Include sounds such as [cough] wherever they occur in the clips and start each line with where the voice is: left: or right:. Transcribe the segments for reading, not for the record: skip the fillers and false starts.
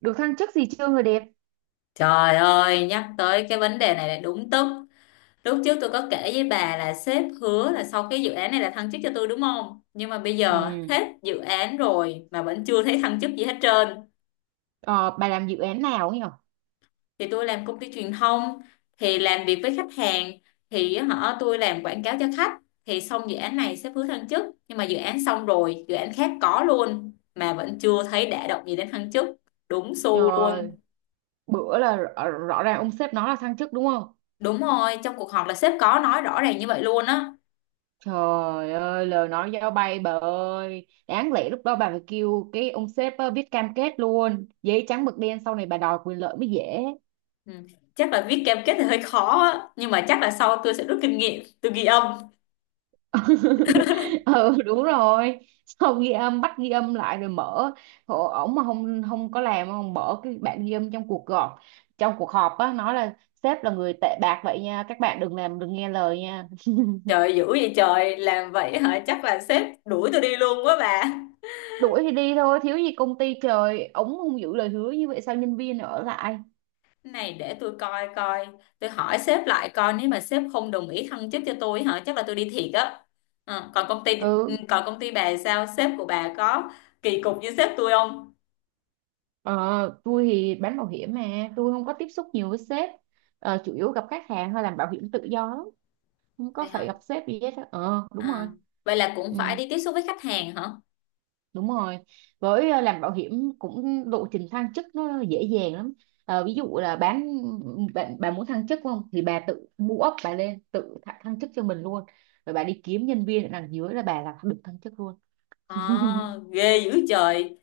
right: Được thăng chức gì chưa, người đẹp?
left: Trời ơi, nhắc tới cái vấn đề này là đúng tức. Lúc trước tôi có kể với bà là sếp hứa là sau cái dự án này là thăng chức cho tôi, đúng không? Nhưng mà bây giờ
right: Ừ.
left: hết dự án rồi mà vẫn chưa thấy thăng chức gì hết trơn.
right: ờ, bà làm dự án nào ấy nhở?
left: Thì tôi làm công ty truyền thông, thì làm việc với khách hàng, thì họ tôi làm quảng cáo cho khách. Thì xong dự án này sếp hứa thăng chức, nhưng mà dự án xong rồi, dự án khác có luôn mà vẫn chưa thấy đả động gì đến thăng chức. Đúng xu
right: Trời,
left: luôn.
right: bữa là rõ ràng ông sếp nói là thăng chức đúng không?
left: Đúng rồi, trong cuộc họp là sếp có nói rõ ràng như vậy luôn á.
right: Trời ơi, lời nói giao bay, bà ơi, đáng lẽ lúc đó bà phải kêu cái ông sếp viết cam kết luôn, giấy trắng mực đen, sau này bà đòi quyền lợi mới dễ.
left: Ừ. Chắc là viết cam kết thì hơi khó á. Nhưng mà chắc là sau tôi sẽ rút kinh nghiệm. Tôi ghi âm.
right: [laughs] Ừ, đúng rồi. Xong ghi âm, bắt ghi âm lại rồi mở. Ồ, ổng mà không không có làm, không mở cái bản ghi âm trong cuộc họp, trong cuộc họp á, nói là sếp là người tệ bạc vậy nha, các bạn đừng làm, đừng nghe lời nha.
left: Trời, dữ vậy trời. Làm vậy hả? Chắc là sếp đuổi tôi đi luôn quá bà.
right: Đuổi thì đi thôi, thiếu gì công ty. Trời, ổng không giữ lời hứa như vậy sao nhân viên ở lại?
left: Cái này để tôi coi coi. Tôi hỏi sếp lại coi. Nếu mà sếp không đồng ý thăng chức cho tôi hả, chắc là tôi đi thiệt á. Còn công ty,
right: Ừ.
left: còn công ty bà sao? Sếp của bà có kỳ cục như sếp tôi không?
right: ờ, tôi thì bán bảo hiểm mà tôi không có tiếp xúc nhiều với sếp. Chủ yếu gặp khách hàng, hay làm bảo hiểm tự do lắm, không có
left: Vậy
right: phải
left: hả?
right: gặp sếp gì hết á. Ờ Đúng
left: à,
right: rồi.
left: Vậy là cũng
right: Ừ,
left: phải đi tiếp xúc với khách hàng hả?
right: đúng rồi. Với làm bảo hiểm cũng lộ trình thăng chức nó dễ dàng lắm. Ờ, ví dụ là bán, bạn bà muốn thăng chức không thì bà tự mua ốc bà lên, tự thăng thăng chức cho mình luôn. Rồi bà đi kiếm nhân viên ở đằng dưới là bà là được thăng chức luôn.
left: Ờ
right: [laughs]
left: Ghê dữ trời.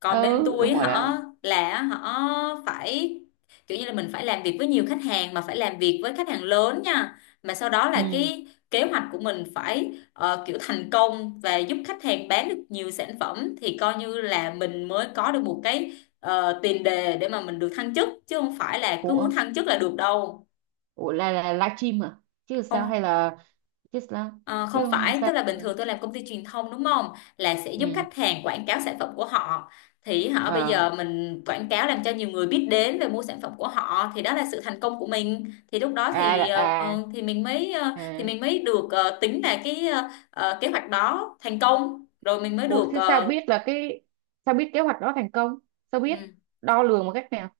left: Còn bên
right: Ừ, đúng
left: tôi
right: rồi đó.
left: họ phải kiểu như là mình phải làm việc với nhiều khách hàng, mà phải làm việc với khách hàng lớn nha. Mà sau đó là
right: Ừ.
left: cái kế hoạch của mình phải kiểu thành công và giúp khách hàng bán được nhiều sản phẩm, thì coi như là mình mới có được một cái tiền đề để mà mình được thăng chức, chứ không phải là cứ muốn
right: Ủa.
left: thăng chức là được đâu.
right: Ủa, là livestream à? Chứ sao, hay
left: Không.
right: là chứ sao?
left: Ờ,
right: Chứ
left: Không phải,
right: sao
left: tức là bình
right: rồi?
left: thường tôi làm công ty truyền thông đúng không? Là sẽ giúp
right: Ừ.
left: khách hàng quảng cáo sản phẩm của họ. Thì họ bây
right: Ờ.
left: giờ mình quảng cáo làm cho nhiều người biết đến về mua sản phẩm của họ thì đó là sự thành công của mình. Thì lúc đó
right: À.
left: thì
right: À.
left: thì mình mới thì
right: À.
left: mình mới được tính là cái kế hoạch đó thành công rồi mình mới
right: Ủa,
left: được
right: thế sao biết là cái, sao biết kế hoạch đó thành công? Sao biết
left: ừ.
right: đo lường một cách nào?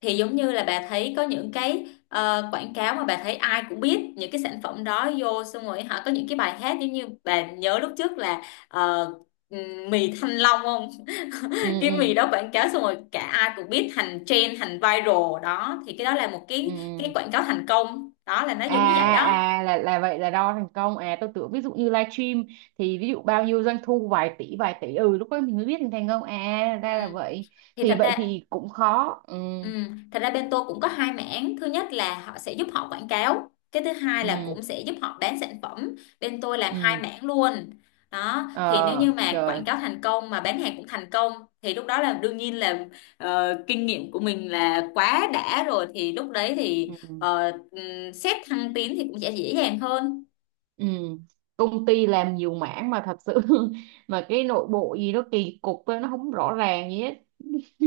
left: Thì giống như là bà thấy có những cái quảng cáo mà bà thấy ai cũng biết những cái sản phẩm đó vô, xong rồi họ có những cái bài hát, giống như bà nhớ lúc trước là ờ, mì Thanh Long không?
right: Ừ,
left: [laughs] Cái mì
right: ừ.
left: đó quảng cáo xong rồi cả ai cũng biết, thành trend thành viral đó, thì cái đó là một
right: Ừ.
left: cái quảng cáo thành công đó, là nó
right: À
left: giống như vậy đó.
right: à, là vậy là đo thành công. À, tôi tưởng ví dụ như livestream, thì ví dụ bao nhiêu doanh thu, vài tỷ vài tỷ, ừ lúc đó mình mới biết thành thành công. À
left: Ừ.
right: ra là vậy.
left: Thì
right: Thì
left: thật
right: vậy
left: ra,
right: thì cũng khó. Ừ,
left: ừ, thật ra bên tôi cũng có hai mảng. Thứ nhất là họ sẽ giúp họ quảng cáo, cái thứ hai là
right: ừ,
left: cũng sẽ giúp họ bán sản phẩm. Bên tôi làm hai
right: ừ.
left: mảng luôn đó. Thì nếu như
right: Ờ
left: mà quảng
right: trời.
left: cáo thành công mà bán hàng cũng thành công thì lúc đó là đương nhiên là kinh nghiệm của mình là quá đã rồi, thì lúc đấy thì
right: Ừ,
left: xét thăng tiến thì cũng sẽ dễ dàng hơn.
right: ừ. Công ty làm nhiều mảng mà thật sự [laughs] mà cái nội bộ gì nó kỳ cục, nó không rõ ràng gì hết.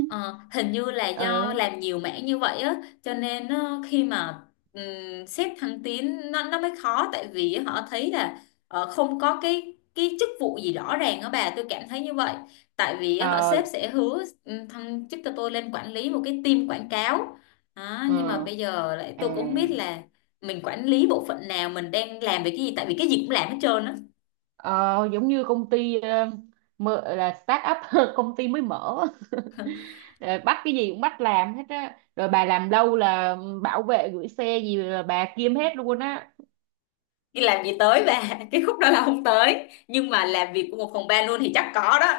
left: Ờ, hình như là do
right: Ờ,
left: làm nhiều mảng như vậy á, cho nên khi mà xét thăng tiến nó mới khó, tại vì họ thấy là không có cái chức vụ gì rõ ràng á bà, tôi cảm thấy như vậy. Tại vì á, họ
right: ờ,
left: sếp sẽ hứa thăng chức cho tôi lên quản lý một cái team quảng cáo. Đó,
right: ừ.
left: nhưng mà bây giờ lại
right: À,
left: tôi cũng không biết là mình quản lý bộ phận nào, mình đang làm về cái gì, tại vì cái gì cũng làm hết trơn á.
right: ờ, giống như công ty mở, là start up, [laughs] công ty mới mở. [laughs] Ờ, bắt cái gì cũng bắt làm hết á, rồi bà làm lâu là bảo vệ gửi xe gì là bà kiêm hết luôn á.
left: Đi làm gì tới bà, [laughs] cái khúc đó là không tới, nhưng mà làm việc của một phòng ban luôn thì chắc có đó.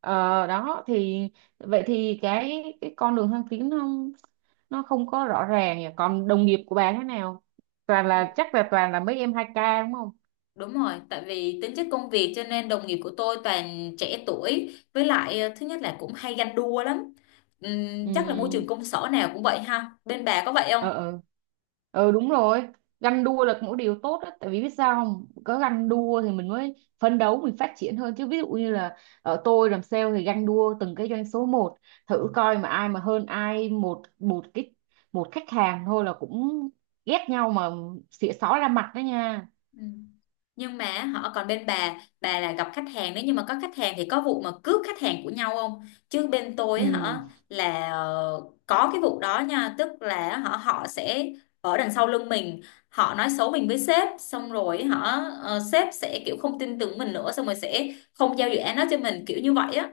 right: Ờ, Đó thì vậy thì cái con đường thăng tiến nó không có rõ ràng nhỉ. Còn đồng nghiệp của bà thế nào? Toàn là, chắc là toàn là mấy em hai ca đúng không?
left: Đúng rồi, tại vì tính chất công việc cho nên đồng nghiệp của tôi toàn trẻ tuổi, với lại thứ nhất là cũng hay ganh đua lắm. Chắc là môi
right: Ừ,
left: trường công sở nào cũng vậy ha. Bên bà có vậy không?
right: ờ, ờ, ờ, đúng rồi. Ganh đua là một điều tốt đó, tại vì biết sao, không có ganh đua thì mình mới phấn đấu, mình phát triển hơn chứ. Ví dụ như là ở tôi làm sale thì ganh đua từng cái doanh số một, thử coi mà ai mà hơn ai một một cái, một khách hàng thôi là cũng ghét nhau mà, xỉa xó ra mặt đó nha.
left: Ừ. Nhưng mà họ, còn bên bà là gặp khách hàng, nếu như mà có khách hàng thì có vụ mà cướp khách hàng của nhau không? Chứ bên tôi
right: Ừ.
left: hả, là có cái vụ đó nha. Tức là họ họ sẽ ở đằng sau lưng mình, họ nói xấu mình với sếp, xong rồi họ sếp sẽ kiểu không tin tưởng mình nữa, xong rồi sẽ không giao dự án đó cho mình, kiểu như vậy á.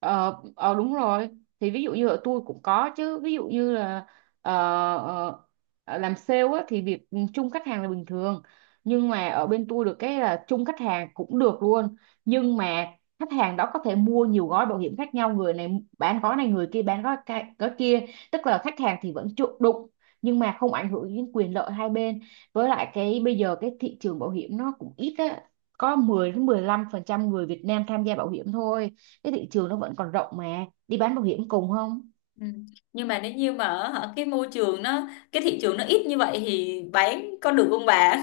right: Ờ, ờ đúng rồi. Thì ví dụ như ở tôi cũng có chứ, ví dụ như là ờ, ờ, làm sale á, thì việc chung khách hàng là bình thường, nhưng mà ở bên tôi được cái là chung khách hàng cũng được luôn. Nhưng mà khách hàng đó có thể mua nhiều gói bảo hiểm khác nhau, người này bán gói này, người kia bán gói kia, tức là khách hàng thì vẫn chủ đụng, nhưng mà không ảnh hưởng đến quyền lợi hai bên. Với lại cái bây giờ cái thị trường bảo hiểm nó cũng ít á, có 10 đến 15% người Việt Nam tham gia bảo hiểm thôi, cái thị trường nó vẫn còn rộng mà đi bán bảo hiểm cùng không.
left: Ừ. Nhưng mà nếu như mà hả, cái môi trường nó, cái thị trường nó ít như vậy thì bán có được không bà?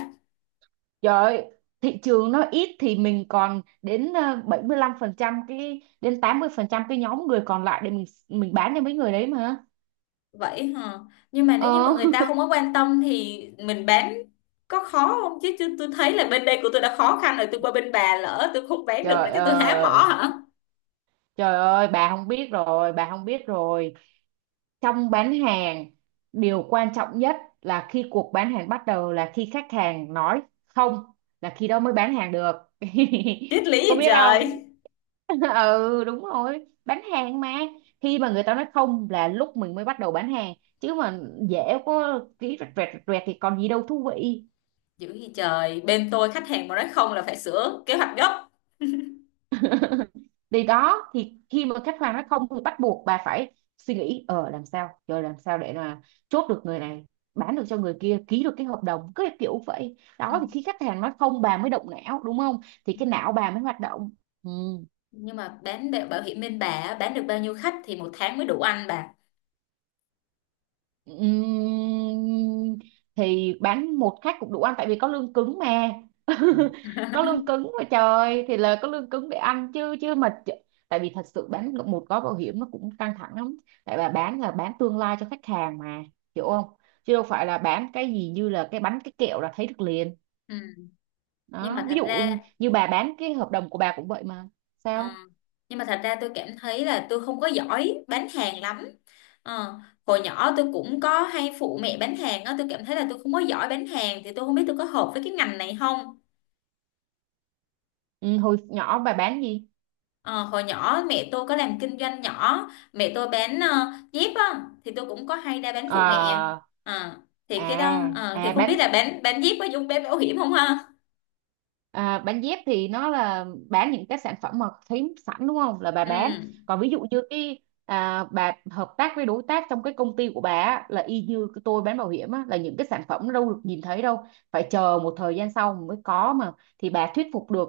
right: Trời ơi, thị trường nó ít thì mình còn đến 75% cái, đến 80% cái nhóm người còn lại để mình bán cho mấy người đấy mà.
left: Vậy hả, nhưng mà
right: Ờ.
left: nếu như mà người ta không có quan tâm thì mình bán có khó không? Chứ chứ tôi thấy là bên đây của tôi đã khó khăn rồi, tôi qua bên bà lỡ tôi không
right: [laughs]
left: bán được nữa,
right: Trời
left: chứ tôi há mỏ
right: ơi,
left: hả?
right: trời ơi bà không biết rồi, bà không biết rồi. Trong bán hàng, điều quan trọng nhất là khi cuộc bán hàng bắt đầu là khi khách hàng nói không, là khi đó mới bán hàng được.
left: Triết lý
right: [laughs] Có
left: gì
right: biết không?
left: trời.
right: [laughs] Ừ, đúng rồi, bán hàng mà. Khi mà người ta nói không là lúc mình mới bắt đầu bán hàng, chứ mà dễ có ký rẹt rẹt rẹt rẹt thì còn gì đâu thú vị.
left: Dữ gì trời, bên tôi khách hàng mà nói không là phải sửa kế hoạch gấp.
right: Thì đó, thì khi mà khách hàng nói không thì bắt buộc bà phải suy nghĩ làm sao, rồi làm sao để là chốt được người này, bán được cho người kia, ký được cái hợp đồng, cứ kiểu vậy
left: Ừ.
right: đó. Thì khi khách hàng nói không bà mới động não đúng không? Thì cái não bà mới hoạt động. Ừ.
left: Nhưng mà bán bảo bảo hiểm bên bà á, bán được bao nhiêu khách thì một tháng mới đủ ăn bà?
right: Ừm, thì bán một khách cũng đủ ăn, tại vì có lương cứng mà. [laughs] Có lương
left: [laughs]
right: cứng mà trời, thì là có lương cứng để ăn chứ chứ mà tại vì thật sự bán được một gói bảo hiểm nó cũng căng thẳng lắm, tại bà bán là bán tương lai cho khách hàng mà, hiểu không? Chứ đâu phải là bán cái gì như là cái bánh cái kẹo là thấy được liền.
left: Ừ. Nhưng
right: Đó,
left: mà
right: ví
left: thật
right: dụ
left: ra,
right: như bà bán cái hợp đồng của bà cũng vậy mà.
left: Ờ,
right: Sao?
left: nhưng mà thật ra tôi cảm thấy là tôi không có giỏi bán hàng lắm. Ờ, Hồi nhỏ tôi cũng có hay phụ mẹ bán hàng á, tôi cảm thấy là tôi không có giỏi bán hàng thì tôi không biết tôi có hợp với cái ngành này không.
right: Ừ, hồi nhỏ bà bán gì?
left: Ờ, Hồi nhỏ mẹ tôi có làm kinh doanh nhỏ, mẹ tôi bán dép á, thì tôi cũng có hay ra bán phụ mẹ.
right: Ờ,
left: Ờ, thì cái đó
right: à
left: thì
right: à
left: không
right: bán.
left: biết là bán dép có dùng bán bảo hiểm không ha.
right: À, bán dép thì nó là bán những cái sản phẩm mà thấy sẵn đúng không, là bà
left: Ừ.
right: bán. Còn ví dụ như cái à, bà hợp tác với đối tác trong cái công ty của bà á, là y như cái tôi bán bảo hiểm á, là những cái sản phẩm nó đâu được nhìn thấy đâu, phải chờ một thời gian sau mới có mà. Thì bà thuyết phục được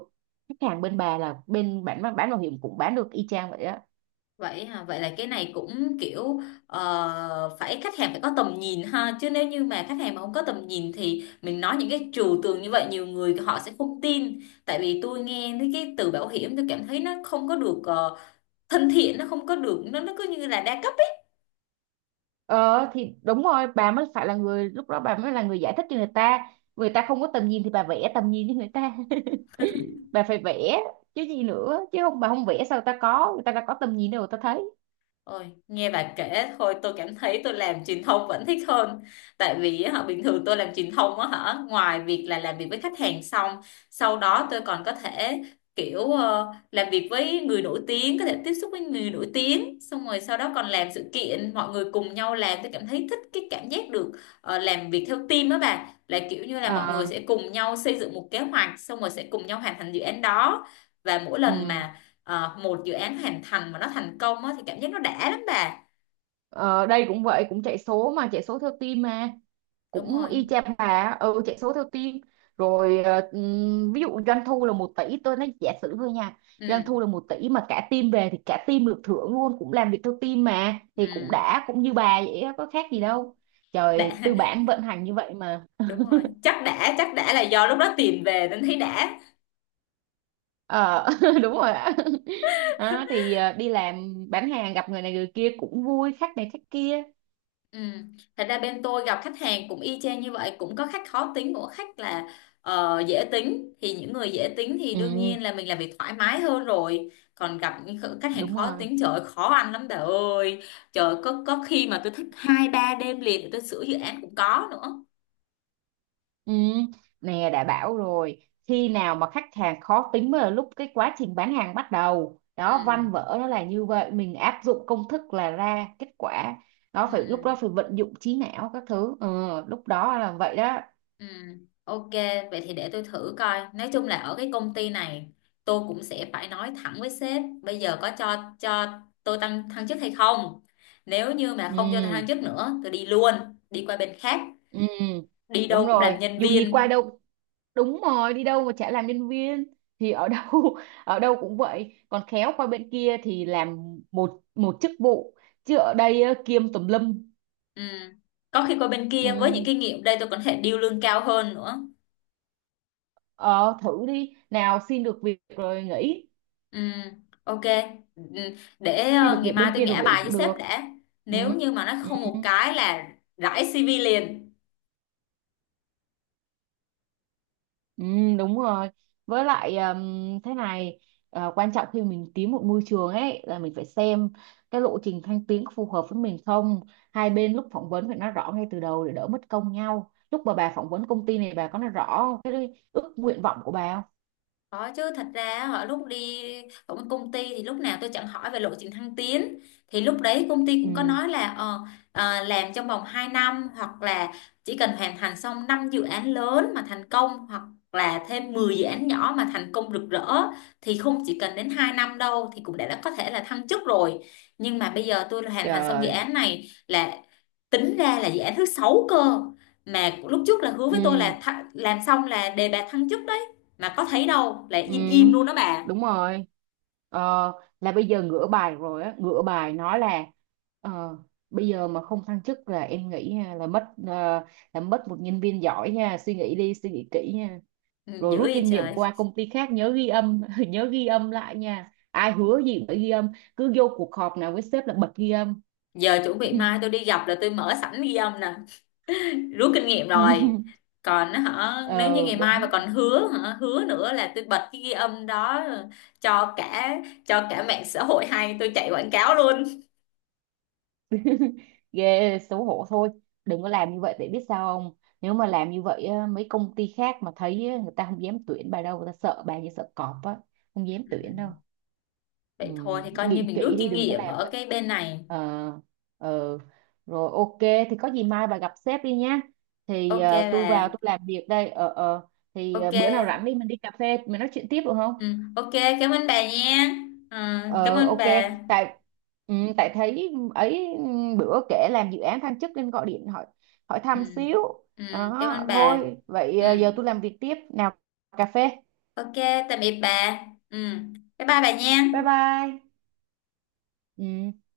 right: khách hàng bên bà là bên bán bảo hiểm cũng bán được y chang vậy á.
left: Vậy hả? Vậy là cái này cũng kiểu phải, khách hàng phải có tầm nhìn ha, chứ nếu như mà khách hàng mà không có tầm nhìn thì mình nói những cái trừu tượng như vậy nhiều người họ sẽ không tin. Tại vì tôi nghe thấy cái từ bảo hiểm, tôi cảm thấy nó không có được thân thiện, nó không có được, nó cứ như là đa cấp.
right: Ờ thì đúng rồi, bà mới phải là người, lúc đó bà mới là người giải thích cho người ta. Người ta không có tầm nhìn thì bà vẽ tầm nhìn cho người ta, bà phải vẽ. Chứ gì nữa, chứ không bà không vẽ sao ta có, người ta đã có tầm nhìn đâu, người ta thấy.
left: Ôi, nghe bà kể thôi tôi cảm thấy tôi làm truyền thông vẫn thích hơn. Tại vì á, bình thường tôi làm truyền thông á hả, ngoài việc là làm việc với khách hàng xong, sau đó tôi còn có thể kiểu làm việc với người nổi tiếng, có thể tiếp xúc với người nổi tiếng, xong rồi sau đó còn làm sự kiện, mọi người cùng nhau làm, tôi cảm thấy thích cái cảm giác được làm việc theo team á bà. Là kiểu như là mọi người
right: Ờ,
left: sẽ cùng nhau xây dựng một kế hoạch, xong rồi sẽ cùng nhau hoàn thành dự án đó. Và mỗi lần
right: ừ.
left: mà một dự án hoàn thành mà nó thành công á, thì cảm giác nó đã lắm bà.
right: Ờ, đây cũng vậy, cũng chạy số mà chạy số theo team mà,
left: Đúng
right: cũng
left: rồi.
right: y chang bà á, ừ chạy số theo team. Rồi ví dụ doanh thu là 1 tỷ, tôi nói giả sử thôi nha. Doanh
left: Ừ.
right: thu là 1 tỷ mà cả team về thì cả team được thưởng luôn, cũng làm việc theo team mà, thì cũng
left: Ừ.
right: đã, cũng như bà vậy á, có khác
left: Ừ.
right: gì đâu. Trời,
left: Đã.
right: tư bản vận hành như vậy mà.
left: [laughs] Đúng rồi, chắc đã, chắc đã là do lúc đó tiền về nên thấy đã.
right: Ờ, [laughs] đúng rồi ạ. [laughs] Đó, thì đi làm bán hàng gặp người này người kia cũng vui, khách này khách kia.
left: Ừ. Thật ra bên tôi gặp khách hàng cũng y chang như vậy, cũng có khách khó tính cũng có khách là dễ tính. Thì những người dễ tính thì đương
right: Ừ,
left: nhiên là mình làm việc thoải mái hơn rồi, còn gặp những khách hàng
right: đúng
left: khó
right: rồi.
left: tính trời ơi, khó ăn lắm bà ơi. Trời ơi, có khi mà tôi thức 2 3 đêm liền để tôi sửa dự án cũng có nữa.
right: Ừ. Nè, đã bảo rồi, khi nào mà khách hàng khó tính mới là lúc cái quá trình bán hàng bắt đầu đó, văn
left: Ừ.
right: vở nó là như vậy, mình áp dụng công thức là ra kết quả. Đó,
left: Ừ.
right: phải lúc đó phải vận dụng trí não các thứ, ừ, lúc đó là vậy đó.
left: Ừ, ok, vậy thì để tôi thử coi. Nói chung là ở cái công ty này, tôi cũng sẽ phải nói thẳng với sếp, bây giờ có cho tôi tăng thăng chức hay không? Nếu như mà không cho tôi thăng
right: Ừ.
left: chức nữa, tôi đi luôn, đi qua bên khác,
right: Ừ
left: đi
right: đúng
left: đâu cũng
right: rồi,
left: làm nhân
right: dù gì qua
left: viên.
right: đâu, đúng rồi, đi đâu mà chả làm nhân viên. Thì ở đâu, [laughs] ở đâu cũng vậy, còn khéo qua bên kia thì làm một một chức vụ, chứ ở đây á, kiêm tùm lum.
left: Ừ. Có khi qua bên
right: Ừ.
left: kia với những kinh nghiệm đây tôi còn có thể điêu lương cao hơn nữa.
right: ờ, Thử đi, nào xin được việc rồi nghỉ.
left: Ừ, ok. Ừ, để
right: Xin được
left: ngày
right: việc
left: mai
right: bên
left: tôi
right: kia rồi
left: ngã
right: nghỉ
left: bài với
right: cũng
left: sếp
right: được.
left: đã.
right: Ừ.
left: Nếu như mà nó
right: Ừ.
left: không một cái là rải CV liền.
right: Ừ, đúng rồi. Với lại thế này, quan trọng khi mình tìm một môi trường ấy là mình phải xem cái lộ trình thăng tiến có phù hợp với mình không. Hai bên lúc phỏng vấn phải nói rõ ngay từ đầu để đỡ mất công nhau. Lúc mà bà phỏng vấn công ty này bà có nói rõ cái ước nguyện vọng của bà không?
left: Có chứ, thật ra họ lúc đi ở một công ty thì lúc nào tôi chẳng hỏi về lộ trình thăng tiến. Thì lúc đấy công ty cũng có
right: Ừ,
left: nói là làm trong vòng 2 năm, hoặc là chỉ cần hoàn thành xong 5 dự án lớn mà thành công, hoặc là thêm 10 dự án nhỏ mà thành công rực rỡ, thì không chỉ cần đến 2 năm đâu, thì cũng đã có thể là thăng chức rồi. Nhưng mà bây giờ tôi hoàn thành xong dự
right: trời.
left: án này là tính ra là dự án thứ 6 cơ, mà lúc trước là hứa với tôi
right: Ừ.
left: là làm xong là đề bạt thăng chức, mà có thấy đâu, lại
right: Ừ,
left: im im luôn đó bà.
right: đúng rồi. Ờ, là bây giờ ngửa bài rồi á, ngửa bài nói là ờ, bây giờ mà không thăng chức là em nghĩ ha, là mất là mất một nhân viên giỏi nha, suy nghĩ đi, suy nghĩ kỹ nha.
left: Ừ,
right: Rồi
left: dữ
right: rút
left: vậy
right: kinh nghiệm
left: trời.
right: qua công ty khác nhớ ghi âm, [laughs] nhớ ghi âm lại nha. Ai hứa gì cũng phải ghi âm, cứ vô cuộc họp nào với sếp là bật ghi âm.
left: Giờ chuẩn bị mai tôi đi gặp là tôi mở sẵn ghi âm nè, rút kinh nghiệm rồi.
right: [laughs]
left: Còn á hả, nếu như
right: Ừ,
left: ngày mai mà
right: đúng.
left: còn hứa hả, hứa nữa là tôi bật cái ghi âm đó cho cả, cho cả mạng xã hội hay tôi chạy quảng cáo luôn.
right: Ghê, xấu hổ thôi, đừng có làm như vậy, để biết sao không, nếu mà làm như vậy á, mấy công ty khác mà thấy á, người ta không dám tuyển bà đâu, người ta sợ bà như sợ cọp á, không dám tuyển
left: Ừ.
right: đâu. Ừ,
left: Vậy thôi thì coi như
right: nghĩ
left: mình rút
right: kỹ đi,
left: kinh
right: đừng có
left: nghiệm
right: làm
left: ở
right: vậy.
left: cái bên này.
right: Ờ, ờ, rồi ok, thì có gì mai bà gặp sếp đi nhá. Thì
left: Ok
right: tôi vào
left: bà.
right: tôi làm việc đây, ờ, ờ. Thì
left: Ok.
right: bữa nào rảnh đi, mình đi cà phê mình nói chuyện tiếp được không?
left: Ừ, ok. Cảm ơn bà nha. Ừ, cảm
right: Ờ,
left: ơn
right: ok.
left: bà.
right: Tại ừ, tại thấy ấy, ừ, bữa kể làm dự án thăng chức nên gọi điện hỏi, hỏi
left: Ừ,
right: thăm xíu.
left: ừ, cảm
right: Đó
left: ơn bà.
right: thôi vậy,
left: Ừ.
right: giờ tôi làm việc tiếp nào. Cà phê.
left: Ok, tạm biệt bà. Ừ, bye bye bà nha.
right: Bye bye. Ừ.